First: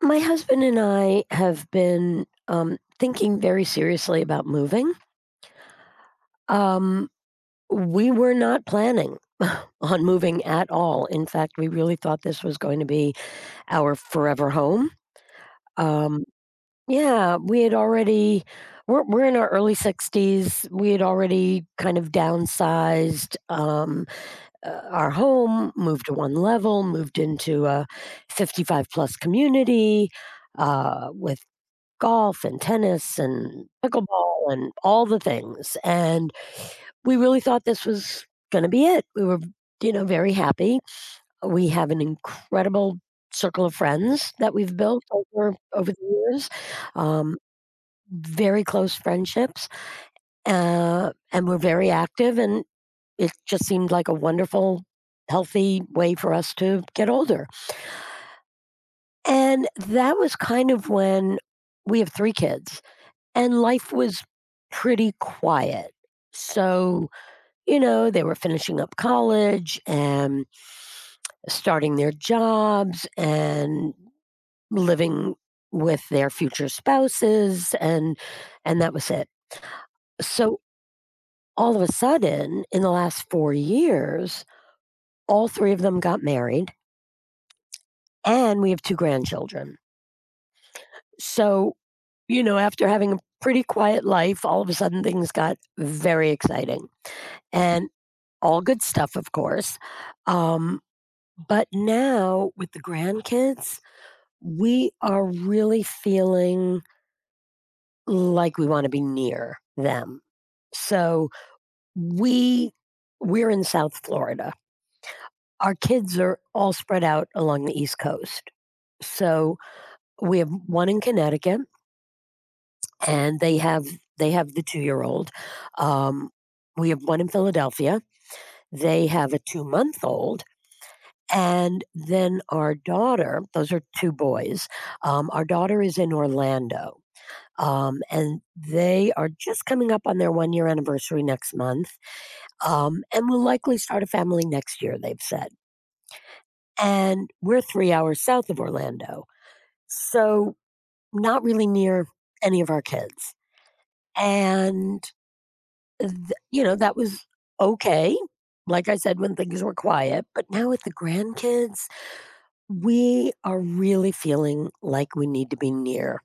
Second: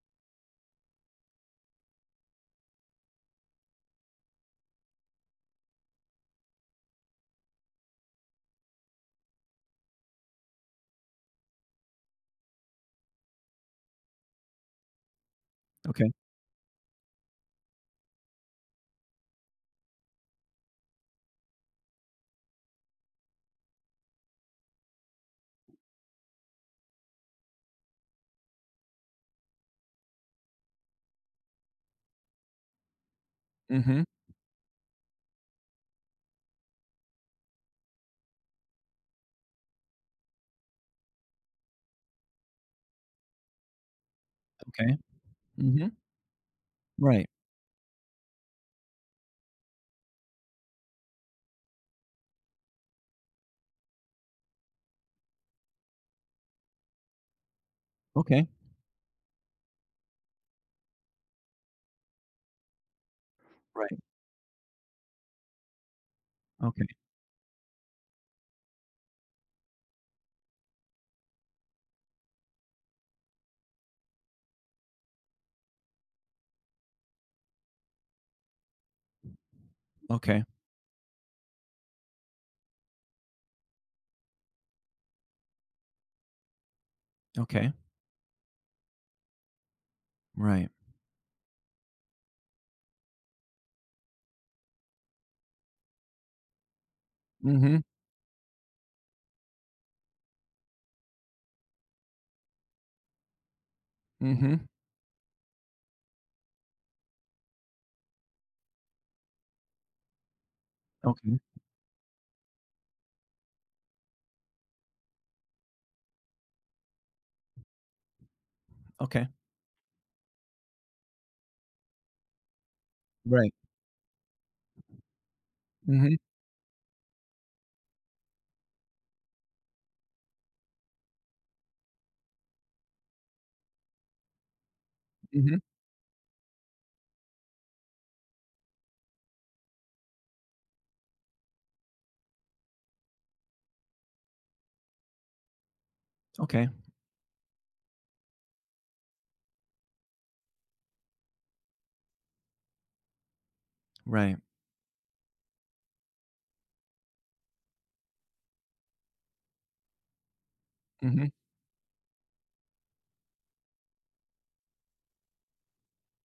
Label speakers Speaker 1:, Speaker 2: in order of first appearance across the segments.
Speaker 1: My husband and I have been thinking very seriously about moving. Um, we were not planning on moving at all. In fact, we really thought this was going to be our forever home.
Speaker 2: Okay.
Speaker 1: Um, yeah, we had already, we're in our early 60s. We had already kind of downsized our home, moved to one level, moved into a 55 plus community with golf and tennis and
Speaker 2: Mhm.
Speaker 1: pickleball and all the things, and we really thought this was gonna be it. We were, very happy. We have an incredible circle of friends that we've
Speaker 2: Okay.
Speaker 1: built over
Speaker 2: Mhm.
Speaker 1: over the years,
Speaker 2: Right.
Speaker 1: um, very close friendships, and we're very active, and it just seemed like a wonderful, healthy way for us to get older,
Speaker 2: Okay.
Speaker 1: and that was kind of when we have 3 kids. And life
Speaker 2: Right.
Speaker 1: was pretty quiet.
Speaker 2: Okay.
Speaker 1: So, they were finishing up college and starting their jobs and living with their future spouses and that was it.
Speaker 2: Okay.
Speaker 1: So, all of a sudden in the last 4 years, all 3 of them got married
Speaker 2: Okay.
Speaker 1: and we have 2 grandchildren.
Speaker 2: Right.
Speaker 1: So, after having a pretty quiet life, all of a sudden things got very exciting.
Speaker 2: Mhm.
Speaker 1: And all good stuff, of course. Um, but now with the grandkids,
Speaker 2: Mhm.
Speaker 1: we are really feeling like we wanna be near them. So
Speaker 2: Okay.
Speaker 1: we we're in South Florida. Our kids are all spread out along the East Coast.
Speaker 2: Okay.
Speaker 1: So we have one in Connecticut and
Speaker 2: Right.
Speaker 1: they have the 2-year-old.
Speaker 2: Mhm.
Speaker 1: Um, we have one in Philadelphia. They have a 2-month-old. And then our daughter, those are two boys. Our
Speaker 2: Mhm.
Speaker 1: daughter is in Orlando. And they are just coming up on their 1 year anniversary next month, and will likely start a family next year, they've said.
Speaker 2: Okay.
Speaker 1: And we're 3 hours south of Orlando. So, not really near any of our kids.
Speaker 2: Right.
Speaker 1: And, th- that was okay. Like I said, when things were quiet, but now with the
Speaker 2: Mhm.
Speaker 1: grandkids, we are really feeling like we need to be near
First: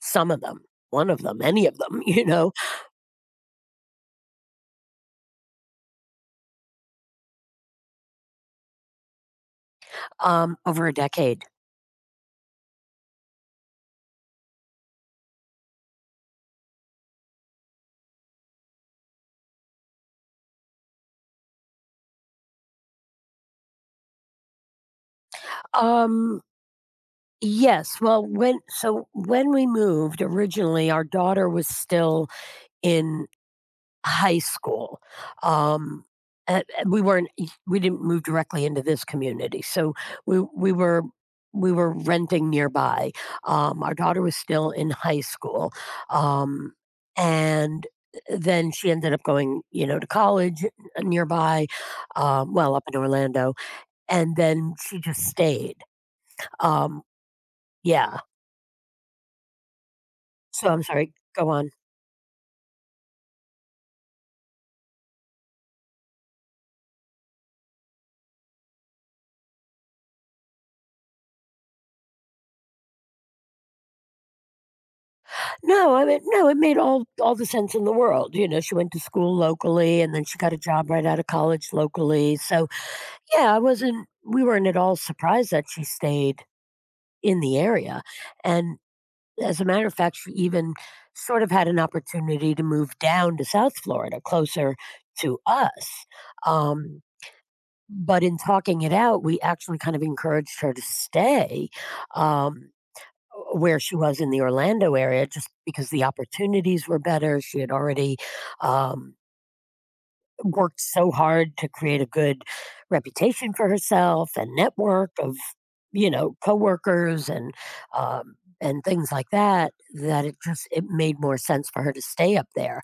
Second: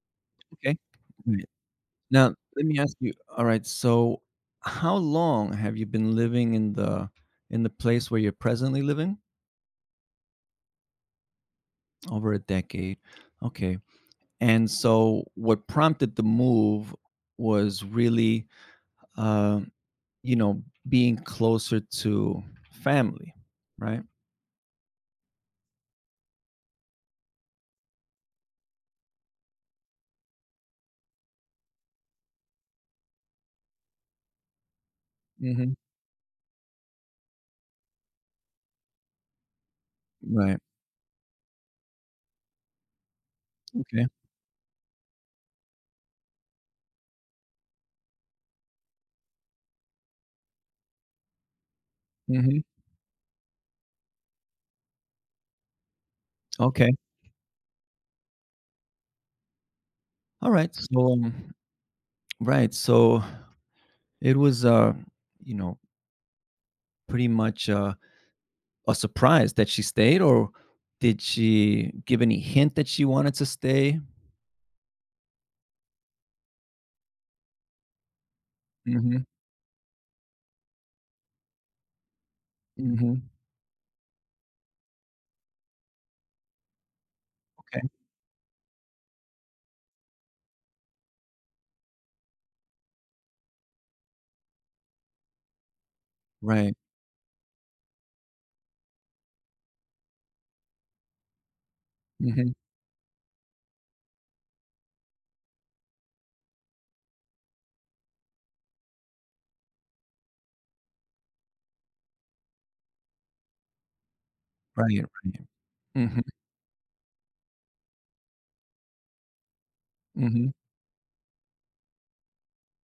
Speaker 1: some of them,
Speaker 2: Okay.
Speaker 1: one of them,
Speaker 2: Right.
Speaker 1: any of them,
Speaker 2: Now, let me ask you, all right, so how long have you been living in the place where you're presently living?
Speaker 1: over a decade.
Speaker 2: Over a decade. Okay. And so what prompted the move was really, uh you know, being closer to family, right?
Speaker 1: Um, yes. Well, when so when we moved originally, our daughter was still in high school.
Speaker 2: Mhm.
Speaker 1: Um, a and we weren't e We didn't move directly into this community, so we
Speaker 2: Right.
Speaker 1: we were we were renting nearby. Our
Speaker 2: Okay.
Speaker 1: daughter was still in high school, um, and then she ended up going, to college nearby,
Speaker 2: Mhm.
Speaker 1: well, up in Orlando, and then she just stayed.
Speaker 2: Okay.
Speaker 1: Um, yeah.
Speaker 2: All
Speaker 1: So
Speaker 2: right.
Speaker 1: I'm sorry, go on.
Speaker 2: Right. So it was, you know, pretty much a surprise that she stayed, or did she give any hint that she wanted to stay?
Speaker 1: No, I mean, no, it made all the sense in the world. She went to
Speaker 2: Mm-hmm.
Speaker 1: school locally, and then she got a job right out of college locally, so,
Speaker 2: Mm-hmm.
Speaker 1: yeah, I wasn't we weren't at all surprised that she stayed in the
Speaker 2: Okay.
Speaker 1: area, and as a matter of fact, she even sort of had an opportunity to move down to South Florida, closer to us,
Speaker 2: Right.
Speaker 1: um, but in talking it out, we actually kind of encouraged her to stay, um
Speaker 2: Mm-hmm.
Speaker 1: where she was in the Orlando area just because the opportunities were better. She had already um, worked so hard to create a good reputation for herself and
Speaker 2: Right.
Speaker 1: network of
Speaker 2: Right. Mm-hmm.
Speaker 1: coworkers um, and things like that. That it
Speaker 2: Mm-hmm.
Speaker 1: just it made more sense for her to stay up there.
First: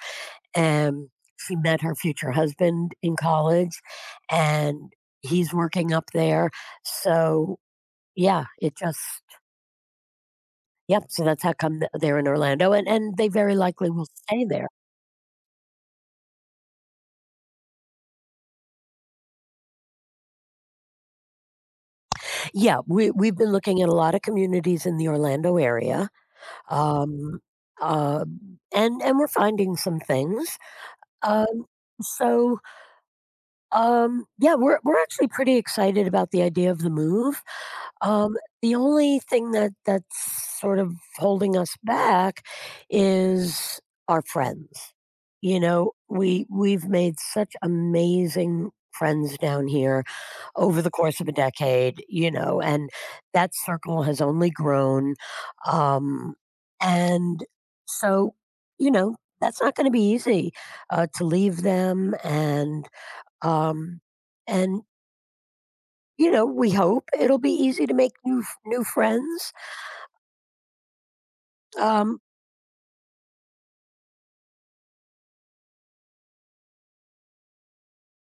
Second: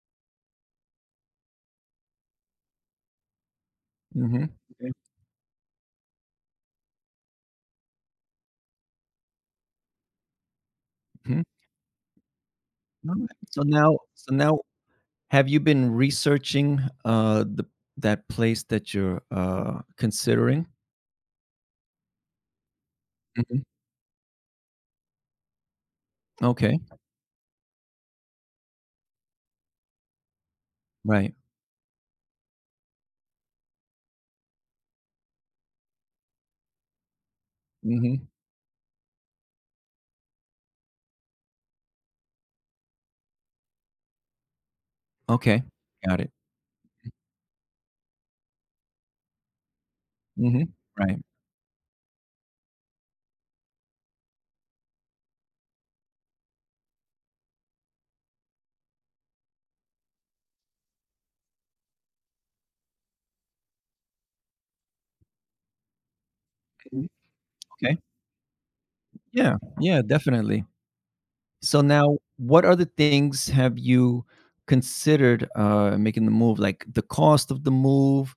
Speaker 1: And she met her future husband in college,
Speaker 2: Mm-hmm.
Speaker 1: and
Speaker 2: Okay.
Speaker 1: he's working up there. So yeah, it just yep, so
Speaker 2: Mm-hmm.
Speaker 1: that's how come th they're in Orlando, and
Speaker 2: All
Speaker 1: they
Speaker 2: right.
Speaker 1: very
Speaker 2: So
Speaker 1: likely
Speaker 2: now,
Speaker 1: will
Speaker 2: so
Speaker 1: stay
Speaker 2: now
Speaker 1: there.
Speaker 2: have you been researching, the that place that you're, considering?
Speaker 1: Yeah, we've been
Speaker 2: Mhm.
Speaker 1: looking at a lot of communities in the Orlando area,
Speaker 2: Okay.
Speaker 1: um, and we're finding some things.
Speaker 2: Right.
Speaker 1: Um, so, yeah, we're actually pretty excited about the idea of the move.
Speaker 2: Mhm.
Speaker 1: Um, the only thing that's sort of holding us back is our friends. You
Speaker 2: Okay.
Speaker 1: know,
Speaker 2: Got it.
Speaker 1: we've made such amazing friends down here
Speaker 2: Mhm.
Speaker 1: over the
Speaker 2: Right.
Speaker 1: course of a decade, you know, and that circle has only grown. Um, and so, you know, that's not going to be easy to leave them and um, and you know, we hope
Speaker 2: Mhm.
Speaker 1: it'll be easy to
Speaker 2: Okay.
Speaker 1: make new friends.
Speaker 2: Yeah. Yeah, definitely. So now
Speaker 1: um
Speaker 2: what other things have you considered, making the move? Like, the cost of the move,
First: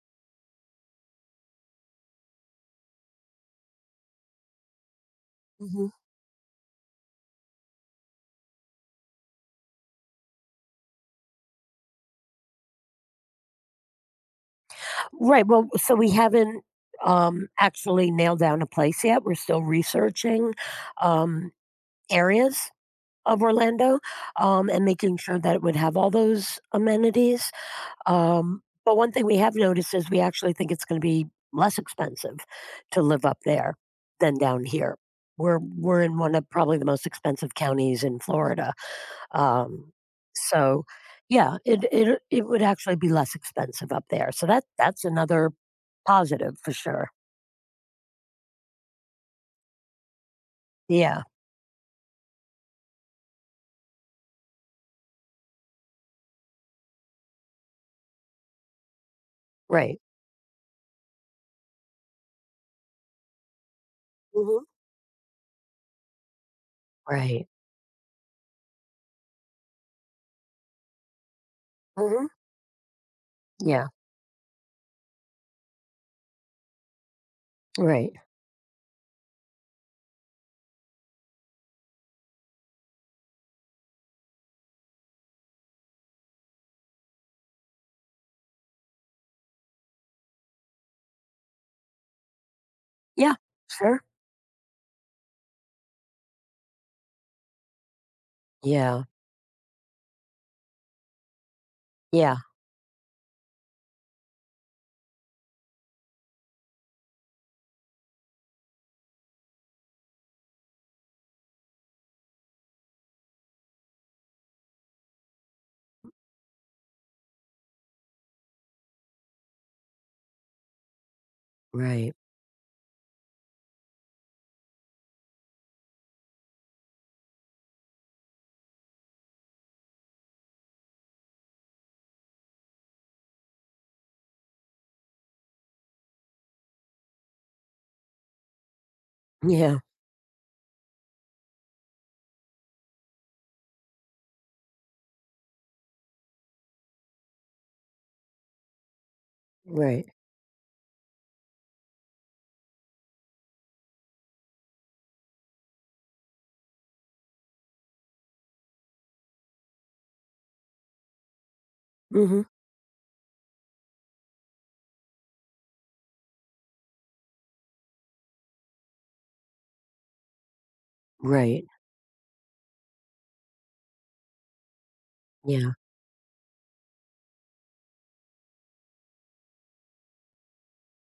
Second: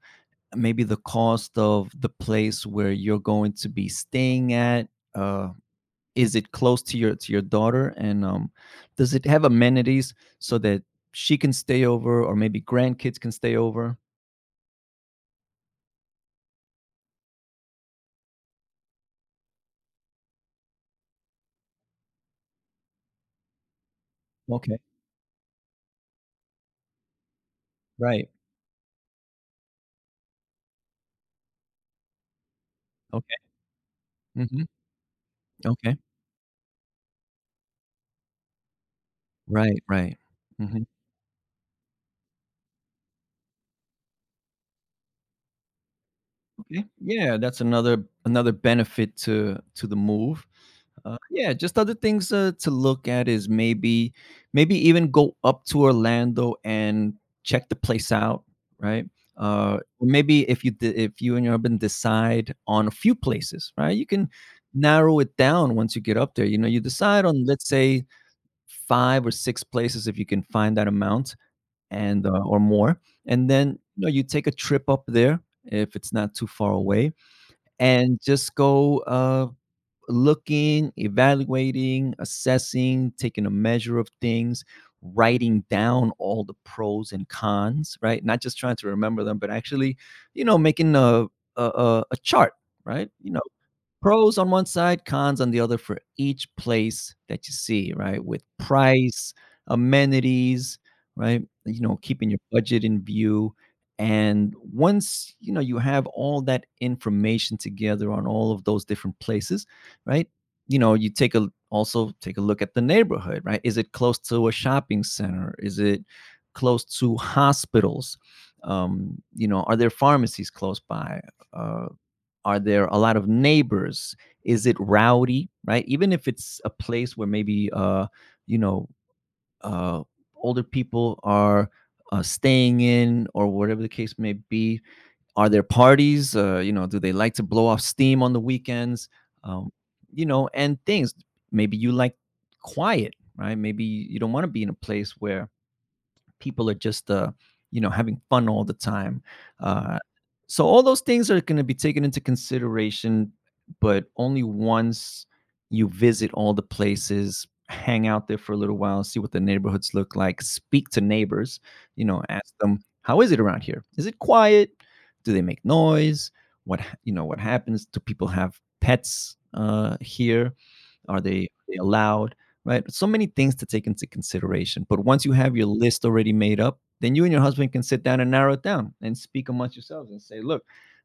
Speaker 2: maybe the cost of the place where you're going to be staying at, uh
Speaker 1: Mhm.
Speaker 2: is it close to your daughter, and does it have amenities so that she can stay over or maybe grandkids can stay over?
Speaker 1: Right, well, so we haven't, actually nailed down a place yet, we're still researching, um, areas of Orlando,
Speaker 2: Okay.
Speaker 1: and making sure that it would have all those amenities,
Speaker 2: Right.
Speaker 1: but one thing we have noticed is we actually think it's gonna be less expensive to live up
Speaker 2: Okay.
Speaker 1: there than down
Speaker 2: Hmm.
Speaker 1: here. We're
Speaker 2: Okay.
Speaker 1: we're in one of probably the most expensive counties in Florida.
Speaker 2: Right,
Speaker 1: Um,
Speaker 2: right. Hmm.
Speaker 1: so yeah, it would actually be less expensive up there. So that's another positive for
Speaker 2: Okay,
Speaker 1: sure.
Speaker 2: yeah, that's another, another benefit to the move.
Speaker 1: Yeah,
Speaker 2: Yeah, just other things to look at is maybe, maybe even go up to Orlando and check the place out, right?
Speaker 1: right.
Speaker 2: Or maybe if if you and your husband decide on a few places, right? You can
Speaker 1: Mhm.
Speaker 2: narrow it down once you get up there. You know, you decide on,
Speaker 1: Right.
Speaker 2: let's say, five or six places, if you can find that amount, and
Speaker 1: Mhm.
Speaker 2: or more, and then,
Speaker 1: Yeah,
Speaker 2: you know, you take a trip up there, if it's not too far away,
Speaker 1: right.
Speaker 2: and just go. Looking, evaluating, assessing, taking a measure of things, writing down all the pros and cons, right? Not just trying to remember them, but actually, you know, making a a chart, right? You
Speaker 1: Yeah.
Speaker 2: know,
Speaker 1: Sure.
Speaker 2: pros on one side, cons on the other for each place that you see, right? With
Speaker 1: Yeah.
Speaker 2: price, amenities, right? You know, keeping
Speaker 1: Yeah.
Speaker 2: your budget in view. And once, you know, you have all that information together on all of those different places, right? You know, you take a, also take a look at the neighborhood, right? Is it close to a shopping center? Is it close to hospitals? You know, are there pharmacies close by? Uh
Speaker 1: Right.
Speaker 2: are there a lot of neighbors? Is it rowdy, right? Even if it's a place where maybe, you know, uh, older people are staying in, or whatever the case may be, are there parties? You know, do they like to blow off steam on the weekends? Um,
Speaker 1: Yeah.
Speaker 2: you know, and things. Maybe you like quiet, right? Maybe you don't want to be in a place where people are just you know, having fun all the time. Uh,
Speaker 1: Right.
Speaker 2: so all those things are going to be taken into consideration, but only once you visit all the places, hang out there for a little while, see what the neighborhoods look like, speak to neighbors, you know,
Speaker 1: Mhm.
Speaker 2: ask them, how is it around here? Is it quiet? Do they make noise? You know? What happens? Do people have pets here?
Speaker 1: Right.
Speaker 2: Are they allowed, right? So many things to take into consideration. But once you have your
Speaker 1: Yeah.
Speaker 2: list already made up, then you and your husband can sit down and narrow it down and speak amongst yourselves and say, look,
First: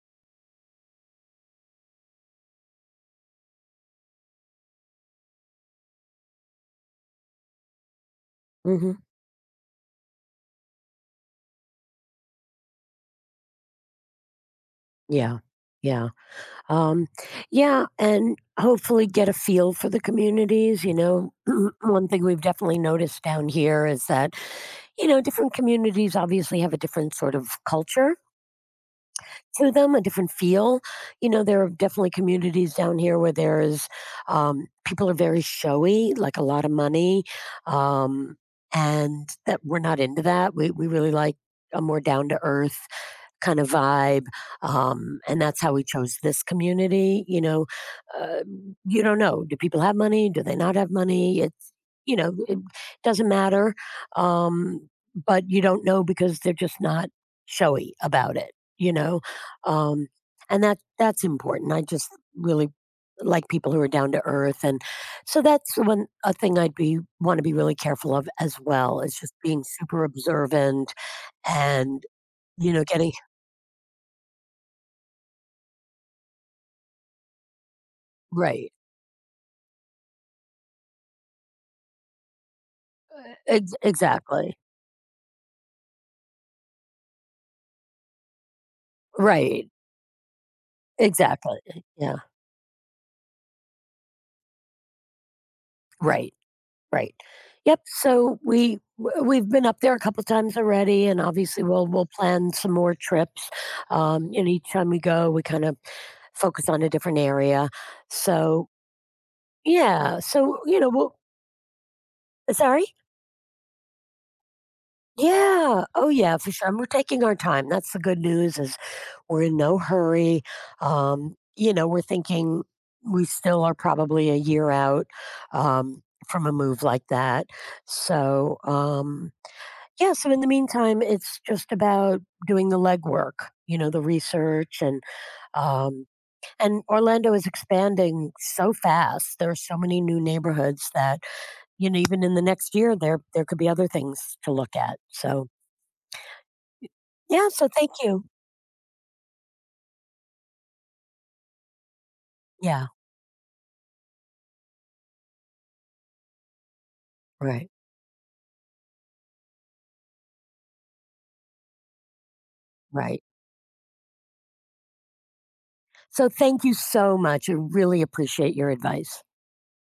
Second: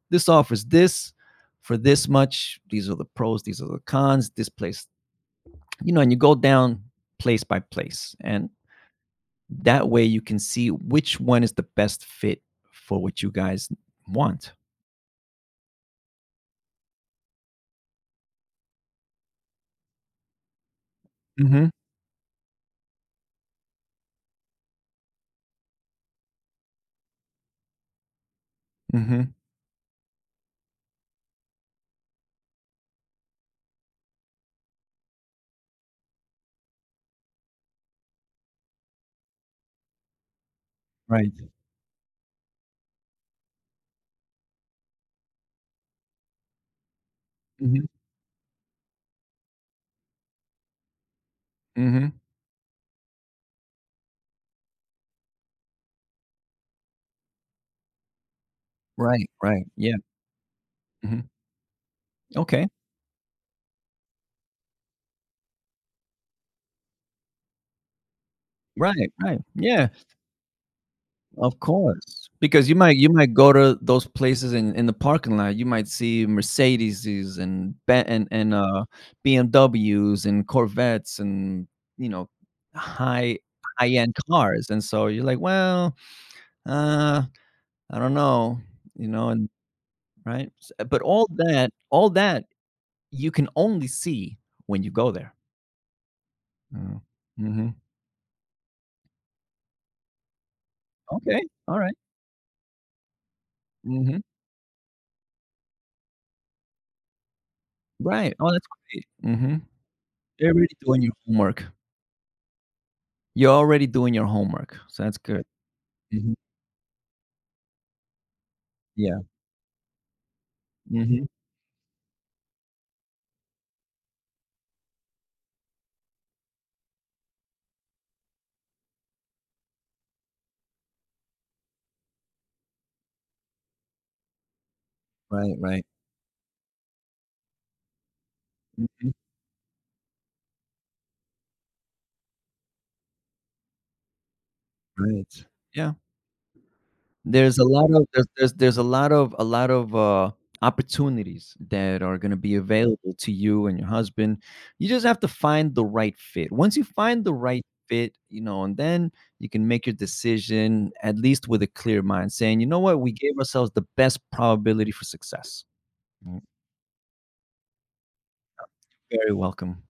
Speaker 2: this offers this for this much. These are the pros, these are the cons, this place, you know, and you go down place by place. And
Speaker 1: Mhm.
Speaker 2: that way you can see which one is the best fit for what you guys want.
Speaker 1: Yeah. Yeah. Um yeah, and hopefully get a feel for the communities, you know.
Speaker 2: Hmm.
Speaker 1: One thing we've definitely noticed down here is that you know, different communities obviously have a different sort of culture
Speaker 2: Hmm.
Speaker 1: to them, a different feel. You know, there are definitely communities down here where there is people are very showy, like a lot of money, um, and that we're not into that. We really like
Speaker 2: Right.
Speaker 1: a more down to earth kind of vibe. And that's how we chose this community. You know,
Speaker 2: Hmm.
Speaker 1: uh, you don't know. Do people have money? Do they not have money? It's,
Speaker 2: Hmm.
Speaker 1: you know, it doesn't matter. Um, but you don't know because they're just not showy about it, you know?
Speaker 2: Right. Right. Yeah.
Speaker 1: Um, and that's
Speaker 2: Hmm.
Speaker 1: important. I just
Speaker 2: Okay.
Speaker 1: really like people who are down to earth and so that's one a thing I'd be want to be really careful of as well
Speaker 2: Right.
Speaker 1: is just
Speaker 2: Right.
Speaker 1: being
Speaker 2: Yeah.
Speaker 1: super observant
Speaker 2: Of
Speaker 1: and
Speaker 2: course, because
Speaker 1: you know
Speaker 2: you
Speaker 1: getting
Speaker 2: might go to those places in the parking lot, you might see Mercedeses and Ben and
Speaker 1: right
Speaker 2: BMWs and Corvettes and, you know, high
Speaker 1: Ex
Speaker 2: high-end
Speaker 1: exactly.
Speaker 2: cars, and so you're like, "Well, uh, I don't know," you know, and,
Speaker 1: Right.
Speaker 2: right? S But all
Speaker 1: Exactly.
Speaker 2: that, all
Speaker 1: Yeah.
Speaker 2: that you can only see when you go there.
Speaker 1: Right.
Speaker 2: Mm.
Speaker 1: Right.
Speaker 2: Mhm.
Speaker 1: Yep. So we've been up there a couple times already, and
Speaker 2: Okay,
Speaker 1: obviously we'll
Speaker 2: alright.
Speaker 1: we'll plan some more trips.
Speaker 2: Mhm.
Speaker 1: And each time we go, we kind of focus on a different area.
Speaker 2: Right. Oh, that's
Speaker 1: So
Speaker 2: great. Mhm.
Speaker 1: yeah.
Speaker 2: They're
Speaker 1: So
Speaker 2: really
Speaker 1: you know,
Speaker 2: doing your
Speaker 1: we'll
Speaker 2: homework.
Speaker 1: sorry.
Speaker 2: You're already doing your homework, so that's good.
Speaker 1: Yeah. Oh,
Speaker 2: Mhm.
Speaker 1: yeah, for sure, and we're taking our time, that's the good news is
Speaker 2: Yeah.
Speaker 1: we're in no hurry,
Speaker 2: Mhm.
Speaker 1: we're thinking we still are probably a year out, um, from a move like that, so, yeah, so in the meantime, it's just about doing the legwork, you know, the research and,
Speaker 2: Right, right.
Speaker 1: um Orlando is expanding so
Speaker 2: Mhm.
Speaker 1: fast, there are so many new neighborhoods that, you know, even in the next year, there could be other things to look at,
Speaker 2: Right.
Speaker 1: so
Speaker 2: Yeah.
Speaker 1: yeah,
Speaker 2: There's a
Speaker 1: so
Speaker 2: lot
Speaker 1: thank
Speaker 2: of,
Speaker 1: you.
Speaker 2: there's a lot of, opportunities that are gonna be
Speaker 1: Yeah,
Speaker 2: available to you and your husband. You just have to find the right fit. Once you find the right
Speaker 1: right,
Speaker 2: fit, you know, and then you can make your decision at least with a clear mind, saying, "You know what? We
Speaker 1: right.
Speaker 2: gave ourselves the best probability for success."
Speaker 1: So
Speaker 2: Mm,
Speaker 1: thank you so much. I really appreciate your advice.
Speaker 2: very welcome.